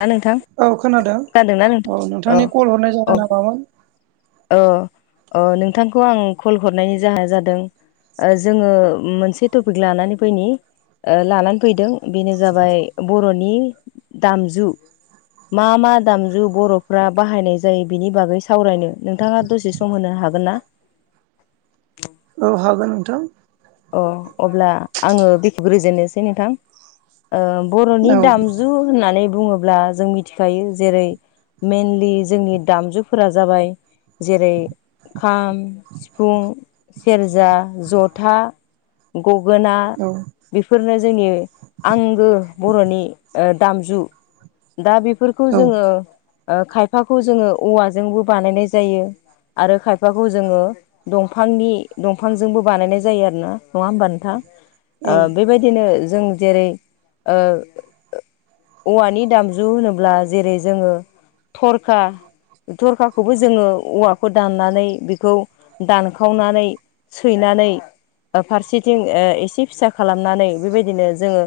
ना नोंथां औ खोनादों खोनादोंना नोंथां औ नोंथांनि कल हरनाय जाहोनना मामोन। अ अ नोंथांखौ आं कल हरनायनि जाहोनना जादों। जोङो मोनसे टपिक लानानै फैनि लानानै फैदों बेनो जाबाय बर'नि दामजु मा मा दामजु बर'फ्रा बाहायनाय जायो बिनि बागै सावरायनो। नोंथाङा दसे सम होनो हागोनना। औ हागोन नोंथां। अ अब्ला आङो जुरेजेननो नोंथां। बर'नि औ दामजु होननानै बुङोब्ला जों मिथिखायो जेरै मेनलि जोंनि दामजुफोरा जाबाय जेरै खाम, सिफुं, सेरजा, जथा गगोना। औ बेफोरनो जोंनि आंगो बर'नि दामजु दा बेफोर। खौ औ जोङो खायफाखौ जोङो औवाजोंबो बानायनाय जायो। आरो खायफाखौ जोङो दंफांनि दंफांजोंबो बानायनाय जायो आरोना। नङा होनबा नोंथां औ बेबायदिनो जों जेरै औवानि दामजु होनोब्ला जेरै जोङो थरखा थरखाखौबो जोङो औवाखौ दाननानै बेखौ दानखावनानै। सैनानै। फारसेथिं एसे फिसा खालामनानै बेबायदिनो जोङो।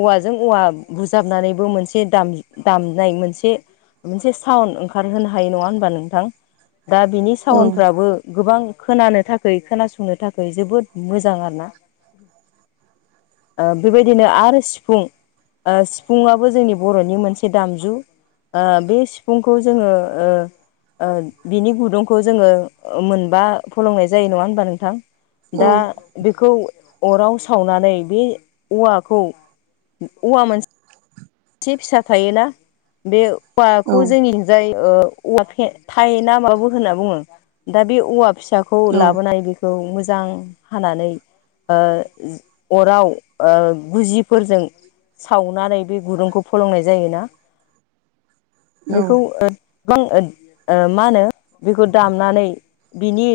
औवाजों औवा बुजाबनानैबो मोनसे दाम दामनाय मोनसे मोनसे साउड ओंखारहोनो हायो नङा होनबा नोंथां दा बिनि। औ सावनफ्राबो गोबां खोनानो थाखै खोनासंनो थाखाय जोबोद मोजां आरोना बेबायदिनो आरो सिफुं सिफुंआबो जोंनि बर'नि मोनसे दामजु। ओ बे सिफुंखौ जोङो। बिनि गुदुंखौ जोङो मोनबा फलंनाय जायो नङा होमबा नोंथां। दा बेखौ अराव सावनानै बे औवाखौ औवा मोनसे एसे फिसा थायोना बे हवाखौ जोंनि जाय औवा थाइना माबो होनना बुङो दा बे औवा फिसाखौ लाबोनाय बे खौ मोजां हानानै अराव गुजिफोरजों सावनानै बे गुदुंखौ फलंनाय जायोना बेखौ गोबां मा होनो बेखौ दामनानै बिनि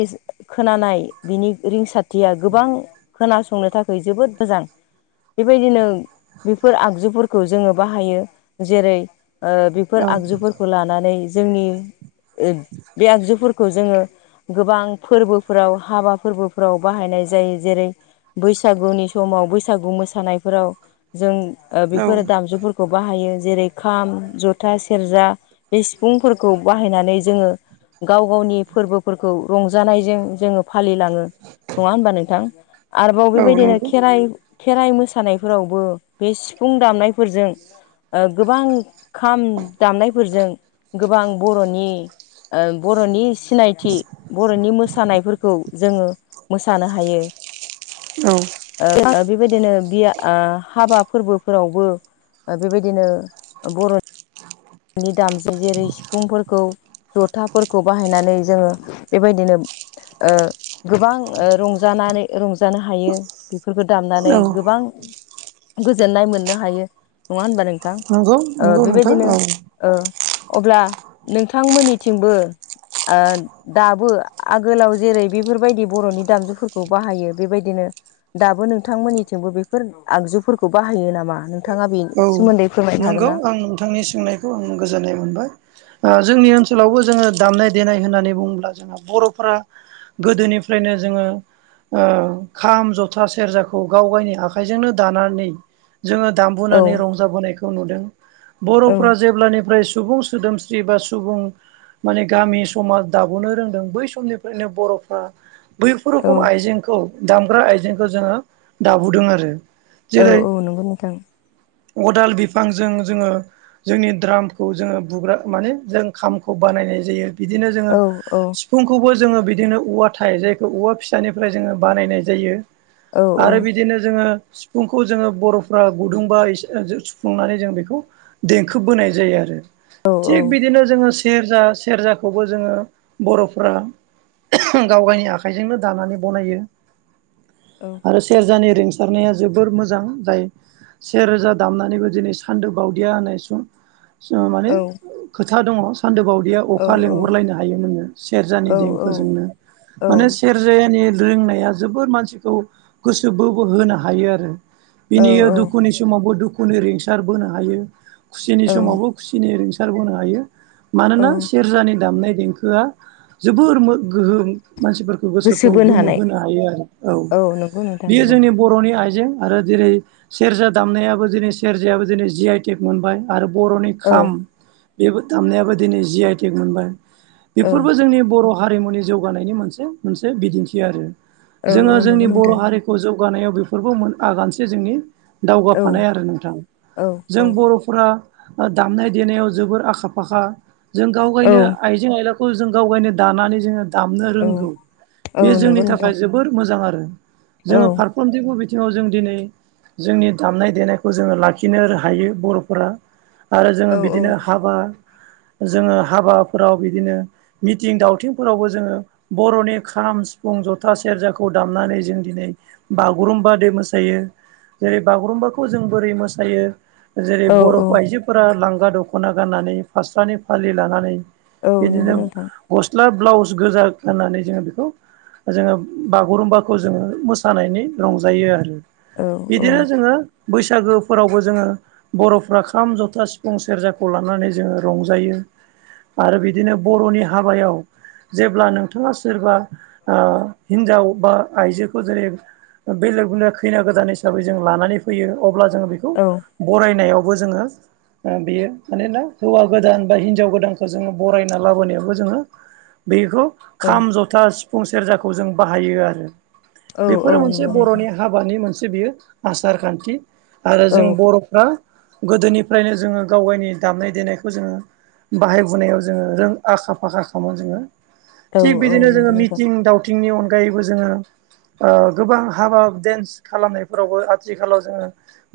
खोनानाय बिनि रिंसारथिया गोबां खोनासंनो थाखाय जोबोद मोजां बेबायदिनो बेफोर आगजुफोरखौ जोङो बाहायो जेरै बेफोर औ आगजुफोरखौ लानानै जोंनि बे आगजुफोरखौ जोङो गोबां फोरबोफोराव हाबा फोरबोफोराव बाहायनाय जायो जेरै बैसागुनि समाव बैसागु मोसानायफोराव जों औ बेफोरो दामजुफोरखौ खौ बाहायो जेरै खाम जथा सेरजा बे सिफुंफोरखौ बाहायनानै जोङो गाव गावनि फोरबोफोरखौ रंजानायजों जोङो फालिलाङो नङा होमबा नोंथां आरोबाव औ बेबायदिनो नंगौ खेराइ खेराइ मोसानायफोरावबो बे सिफुं दामनायफोरजों ओ गोबां खाम दामनायफोरजों गोबां बर'नि ओ बर'निस सिनायथि बर'नि मोसानायफोरखौ जोङो मोसानो हायो औ ओ बिबायदिनो बिया आ हाबा फोरबो फोरावबो ओ बिबायदिनो बर' नि दामजों जेरै सिफुंफोरखौ जथाफोरखौ बाहायनानै जोङो बेबायदिनो ओ गोबां ओ रंजानानै रंजानो हायो बेफोरखौ दामनानै औ गोबां गोजोननाय मोननो हायो नङा होनबा नों थां नंगौ ओ नंगौ नोंथां बेबायदिनो औ ओ अब्ला नोंथांमोनिथिंबो आन दाबो आगोलाव जेरै बेफोरबायदि बर'नि दामजुफोरखौ बाहायो बेबायदिनो दाबो नोंथांमोननिथिंबो बेफोर आगजुफोरखौ बाहायो नामा नों थाङा बिन औ सोमोन्दै फोरमायनो नंगौ हागोन ना आं नोंथांनि सोंनायखौ आं गोजोननाय मोनबाय ओ जोंनि औ ओनसोलावबो जोङो दामनाय देनाय होननानै बुङोब्ला जोंहा बर'फोरा गोदोनिफ्रायनो जोङो ओ खाम ज'था सेरजाखौ गाव गायनि आखाइजोंनो दानानै जोङो दाम बुनानै रंजाबोनायखौ नुदों औ बर'फ्रा जेब्लानिफ्राय सुबुं सु सोदोमस्रि बा सुबुं माने गामि समाज दाब'नो रोंदों बै समनिफ्रायनो बर'फ्रा बैफोर औ रोखोम आइजेंखौ दामग्रा आइजेंखौ जोङो दाबुदों आरो औ जेरै औ नोंगौ नोंथां अदाल बिफांजों जोङो जोंनि द्रामखौ जोङो बुग्रा माने जों खामखौ बानायनाय जायो बिदिनो जोङो औ औ सिफ फुंखौबो जोङो बिदिनो औवा थाइजेखौ औवा फिसानिफ्राय जोङो बानायनाय जायो औ आरो बिदिनो जोङो सिफुंखौ जोङो बर'फ्रा गुदुंबा [unintelligible] सुफुंनानै जों बेखौ देंखो बोनाय जायो आरो औ थिग बिदिनो जोङो सेरजा सेरजाखौबो जोङो बर'फ्रा [unintelligible] गाव गायनि आखाइजोंनो दानानै बनायो औ आरो सेरजानि रिंसारनाया जोबोर मोजां जाय सेरोजा दामनानैबो दिनै सान्दो बावदिया होननाय सम माने औ खोथा दङ सान्दो बावदियाव औ अखा लेंहरलायनो हायो नोङो सेरजानि देंखो औ जोंनो मानो सेर जेनि रिंनाया जोबोर मानसिखौ गोसो बोहर होनो हायो आरो औ बिनि दुखुनि समावबो दुखुनि रिंसार बोनो हायो खुसिनि औ समावबो खुसिनि रिंसारबोनो हायो औ मानोना सेरजानि दामनाय देंखो होआ जोबोर मो गोहोम मानसिफोर उ गोसो गोसोखौ बोनो गोमो हानाय होनो हायो आरो औ नंगौ नोंथां बियो नंगौ जोंनि बर'नि आइजें आरो जेरै सेरजा दामनायाबो दिनै सेरजायाबो दिनै जि आइ टेक मोनबाय आरो बर'नि औ खाम बेबो दामनायाबो दिनै जि आइ टेक मोनबाय औ बेफोरबो जोंनि बर' हारिमुनि जौगानायनि मोनसे मोनसे बिदिन्थि आरो औ औ जोङो जोंनि नंगौ बर' नोंथां हारि खौ जौगानायाव बेफोरबो मोन आगानसे जोंनि औ दावगाफानाय आरो नोंथां औ जों औ बर'फोरा दामनाय देनायाव जोबोर आखा फाखा जों गाव औ गायनो आइजें आइलाखौ जों गावगायनो दानानै जोङो दामनो औ रोंगौ औ बे नंगौ जोंनि नोंथां थाखाय जोबोर मोजां आरो औ जोङो फार खमथिबो बिथिङाव जों दिनै जोंनि दामनाय देनायखौ जोङो लाखिनो हायो बर'फोरा। आरो जोङो औ औ बिदिनो हाबा जोङो हाबाफोराव बिदिनो मिथिं दावथिंफोरावबो जोङो बर'नि खाम सिफुं जथा सेरजाखौ दामनानै जों दिनै बागुरुम्ब दै मोसायो। जेरै बागुरुम्बाखौ जों बोरै मोसायो जेरै औ बर' औ आइजो फोर लांगा दख'ना गाननानै फास्रानि फालि लानानै औ नंगौ बिदिनो नोंथां गस्ला ब्लाउस गोजा गाननानै जोङो बेखौ जोङो बागुरुम्बाखौ जोङो मोसानायनि रंजायो आरो। औ औ बिदिनो जोङो बैसागोफोरावबो जोङो बर'फ्रा खाम जथा, सिफुं, सेरजाखौ लानानै जोङो रंजायो। आरो बिदिनो बर'नि हाबायाव जेब्ला नोंथाङा सोरबा हिन्जाव बा आइजोखौ जेरै- बे लोरबा खैना गोदान हिसाबै जों लानानै फैयो अब्ला जोङो बेखौ औ बरायनायावबो जोङो बेयो मानोना हौवा गोदान बा हिनजाव गोदानखौ जोङो बरायना लाबोनायावबो जोङो बेखौ खाम, जथा, सिफुं, सेरजाखौ जों बाहायो आरो। बेफोरो औ औ मोनसे नंगौ नोंथां बर'नि हा बानि मोनसे बियो आसार खान्थि आरो औ जों बर'फ्रा गोदोनिफ्रायनो जोङो गाव गावनि दामनाय देनायखौ जोङो बाहायबोनायाव जोङो रों आखा -फाखा खालामो जोङो। औ थिग औ बिदिनो जोङो नंगौ नोंथां मिथिं दाव थिं नि अनैबो जोङो ओ गोबां हाबा दान्स खालामनायखौ आथिखालावबो आथिखालाव जोङो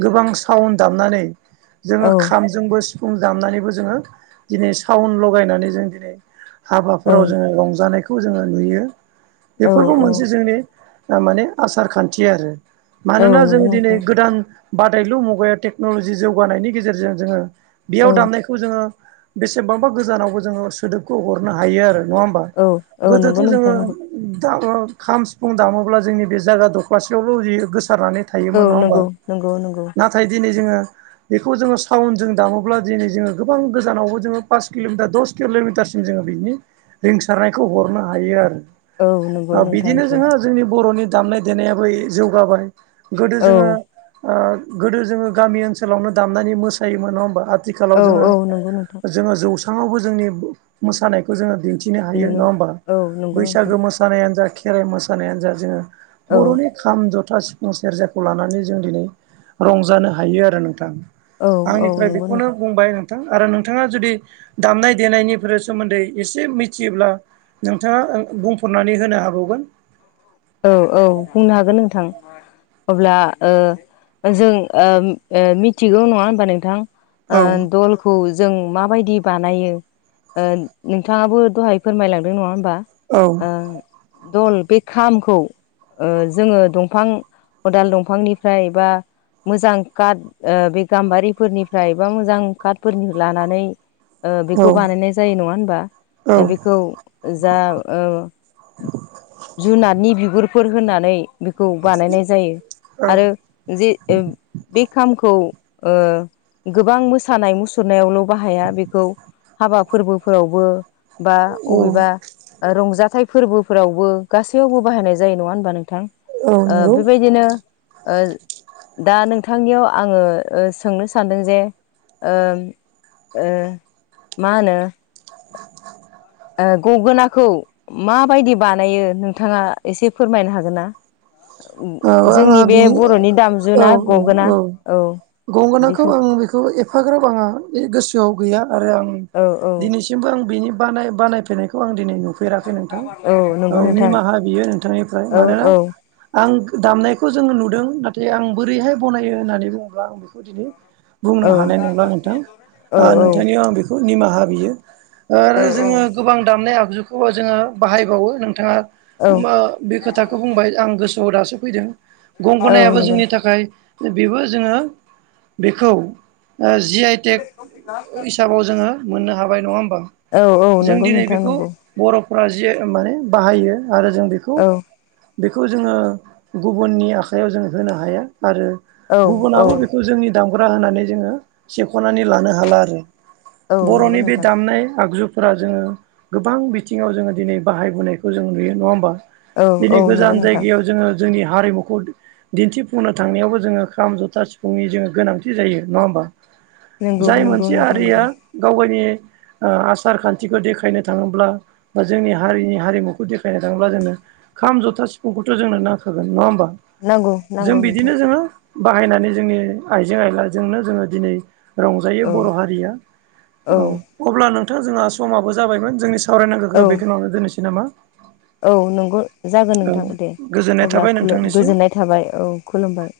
गोबां सावन दामनानै जोङो औ जोंबो सिफुं दामनानैबो जोङो दिनै साावन लगायनानै जों दिनै औ हाबाफोराव जोङो रंजानायखौ जोङो नुयो। औ बेफोरबो मोनसे जोंनि माने आसार खान्थि आरो औ मानोना नंगौ जोङो दिनै नोंथां गोदान बादायलु मुगायाव टेक्न'लजि जौगानायनि गेजेरजों जोङो बेयाव औ दामनायखौ जोङो बेसेबांबा गोजानावबो जोङो सोदोबखौ हरनो हायो आरो नङा होमबा? औ गोदोथ' नंगौ जोङो नोंथां नंगौ द खाम सिफुं दामोब्ला जोंनि बे जायगा दख्लासेयावल' गोसारनानै औ हायोमोन नङा होमबा नंगौ नंगौ नंगौ नाथाय दिनै जोङो बेखौ जोङो साउन्ड जों दामोब्ला दिनै जोङो गोबां गोजानावबो जोङो पास किल'मिटार दस किल'मिटारसिम जोङो बिनि रिंसारनायखौ हरनो हायो औ नंगौ आरो। नोंथां बिदिनो नंगौ जोो जोंनि बर'नि दामनाय देनायाबो जौगाबाय गोदो औ जोङो ओ गोदो जोङो गामि ओनसोलावनो दामनानै मोसायोमोन नङा होमबा? आथिखालाव औ जोङो, औ नंगौ नोंथां जोङो जौसङावबो जोंनि मोसानायखौ जोङो दिन्थि नो हायो नुनो नङा होमबा औ नंगौ नोंथां बैसागो मोस-' मोसानायानो जा खेराइ मोसानायानो जा जोङो औ बर'नि खाम जथा सि फुं सेरजाखौ लानानै जों दिनै रंजानो हायो आरो नोंथां। औ औ आंनिफ्राय नंगौ बेखौनो नोंथां बुंबाय। आरो नोंथाङा जुदि दामनाय देनायनिफोर सोमोन्दै एसे मिथियोब्ला नोंथाङा ओ बुंफोरनानै होनो हाबावगोन। औ औ बुंनो हागोन नोंथां। अब्ला ओ जों ओ -ओ मिथिगौ नङा होनोमबा नोंथां औ ओ दल खौ जों माबायदि बानायो नोंथाङाबो दहाय फोरमायलांदों नङा होमबा। दल बे खाम खौ ओ जोङो दंफां अदाल दंफांनिफ्राय बा मोजां काट बे गाम्बारिफोरनिफ्राय बा मोजां काटफोरनि लानानै ओ बेखौ बानायनाय जायो नङा होनबा औ ओ बेखौ जा ओ जुनारनि बिगुरफोर होनानै बेखौ बानायनाय जायो औ आरो जे ओ बे खामखौ ओ गोबां मोसानाय मुसुरनायावल' बाहाया बेखौ हाबा फोरबोफोरावबो बा बबेबा रंजाथाइ फोरबोफोरावबो गासैयावबो बाहायनाय जायो नङा होनोमबा औ नोंथां नंगौ बेबायदिनो ओ दा नोंथांनियाव आङो ओ सोंनो सानदों जे ओ ओ मा होनो ओ गगोनाखौ माबायदि बानायो नोंथाङा एसे फोरमायनो हागोन ना औ आंहा जोंनि बे बिनि बर'नि औ दामजुना गगोना औ गंगोनाखौ बेखौ आं बेखौ एफाग्राब आंहा गोसोआव गैया आरो आं औ औ दिनैसि सिमबो आं बिनि बानाय बानायफेरनायखौ आं दिनै नु नुफेराखै नोंथां औ नंगौ नोंथां निमाहा बियो नोंथांनिफ्राय औ मानोना औ आं दामनायखौ जोङो नुदों नाथाय आं बोरैहाय बनायो होननानै बुङोब्ला आं बेखौ दिनै बुंनो औ हानाय नंला नोंथां औ ओ औ नोंथांनियाव आं बेखौ निमाहा बियो आरो जोङो औ गोबां दामनाय आगजुखौबो जोङो बाहायबावो नोंथाङा औ मोओ बे खोथाखौ बुंबाय आं गोसोआव दासो फैदों औ गंगनायाबो नंगौ जोंनि थाखाय बेबो जोङो बेखौ ओ जि आइ टेक हिसाबाव जोङो मोननो हाबाय नङा होमबा औ जों नंगौ दिनै नोंथां बेखौ नंगौ बर'फ्रा जे आइ माने बाहायो आरो जों बेखौ औ बेखौ जोङो गुबुननि आखायाव जों होनो हाया आरो औ औ गुबुनाबो बेखौ जोंनि दामग्रा होनानै जोङो सेख'नानै लानो हाला आरो औ नंगौ बर'नि बे नोंथां दामनाय आगजु फोरा जोङो गोबां बिथिङाव जोङो दिनै बाहायबोनायखौ जों नुयो नङा होमबा औ दिनै नंगौ गोजान नोंथां जायगायाव जोङो जोंनि हारिमुखौ दिन्थिफुंनो थांनायावबो जोङो खाम, जथा, सिफुंनि जोङो गोनांथि जायो नङा होमबा नंगौ जाय नंगौ मोनसे नोंथां हारिया नंगौ गाव गावनि आसार खान्थिखौ देखायनो थाङोब्ला बा जोंनि हारिनि हारिमुखौ देखायनो थाङोब्ला जोङो खाम, जथा, सिफुंखौथ' जोंनो नांखागोन नङा होमबा नांगौ जों नांगौ नोंथां बिदिनो जोङो बाहायनानै जोंनि आइजें आइलाजोंनो जोङो दिनै रंजायो औ बर' हारिया औ अब्ला नोंथां जोंहा समाबो जाबायमोन जोंनि औ सावरायनांगौखौ बेखिनियावनो दोननोसै नामा औ नंगौ जागोन औ नोंथां दे गोजोननाय अब्ला थाबाय खुलु नोंथांनिसिम गोजोननाय थाबाय औ खुलुमबाय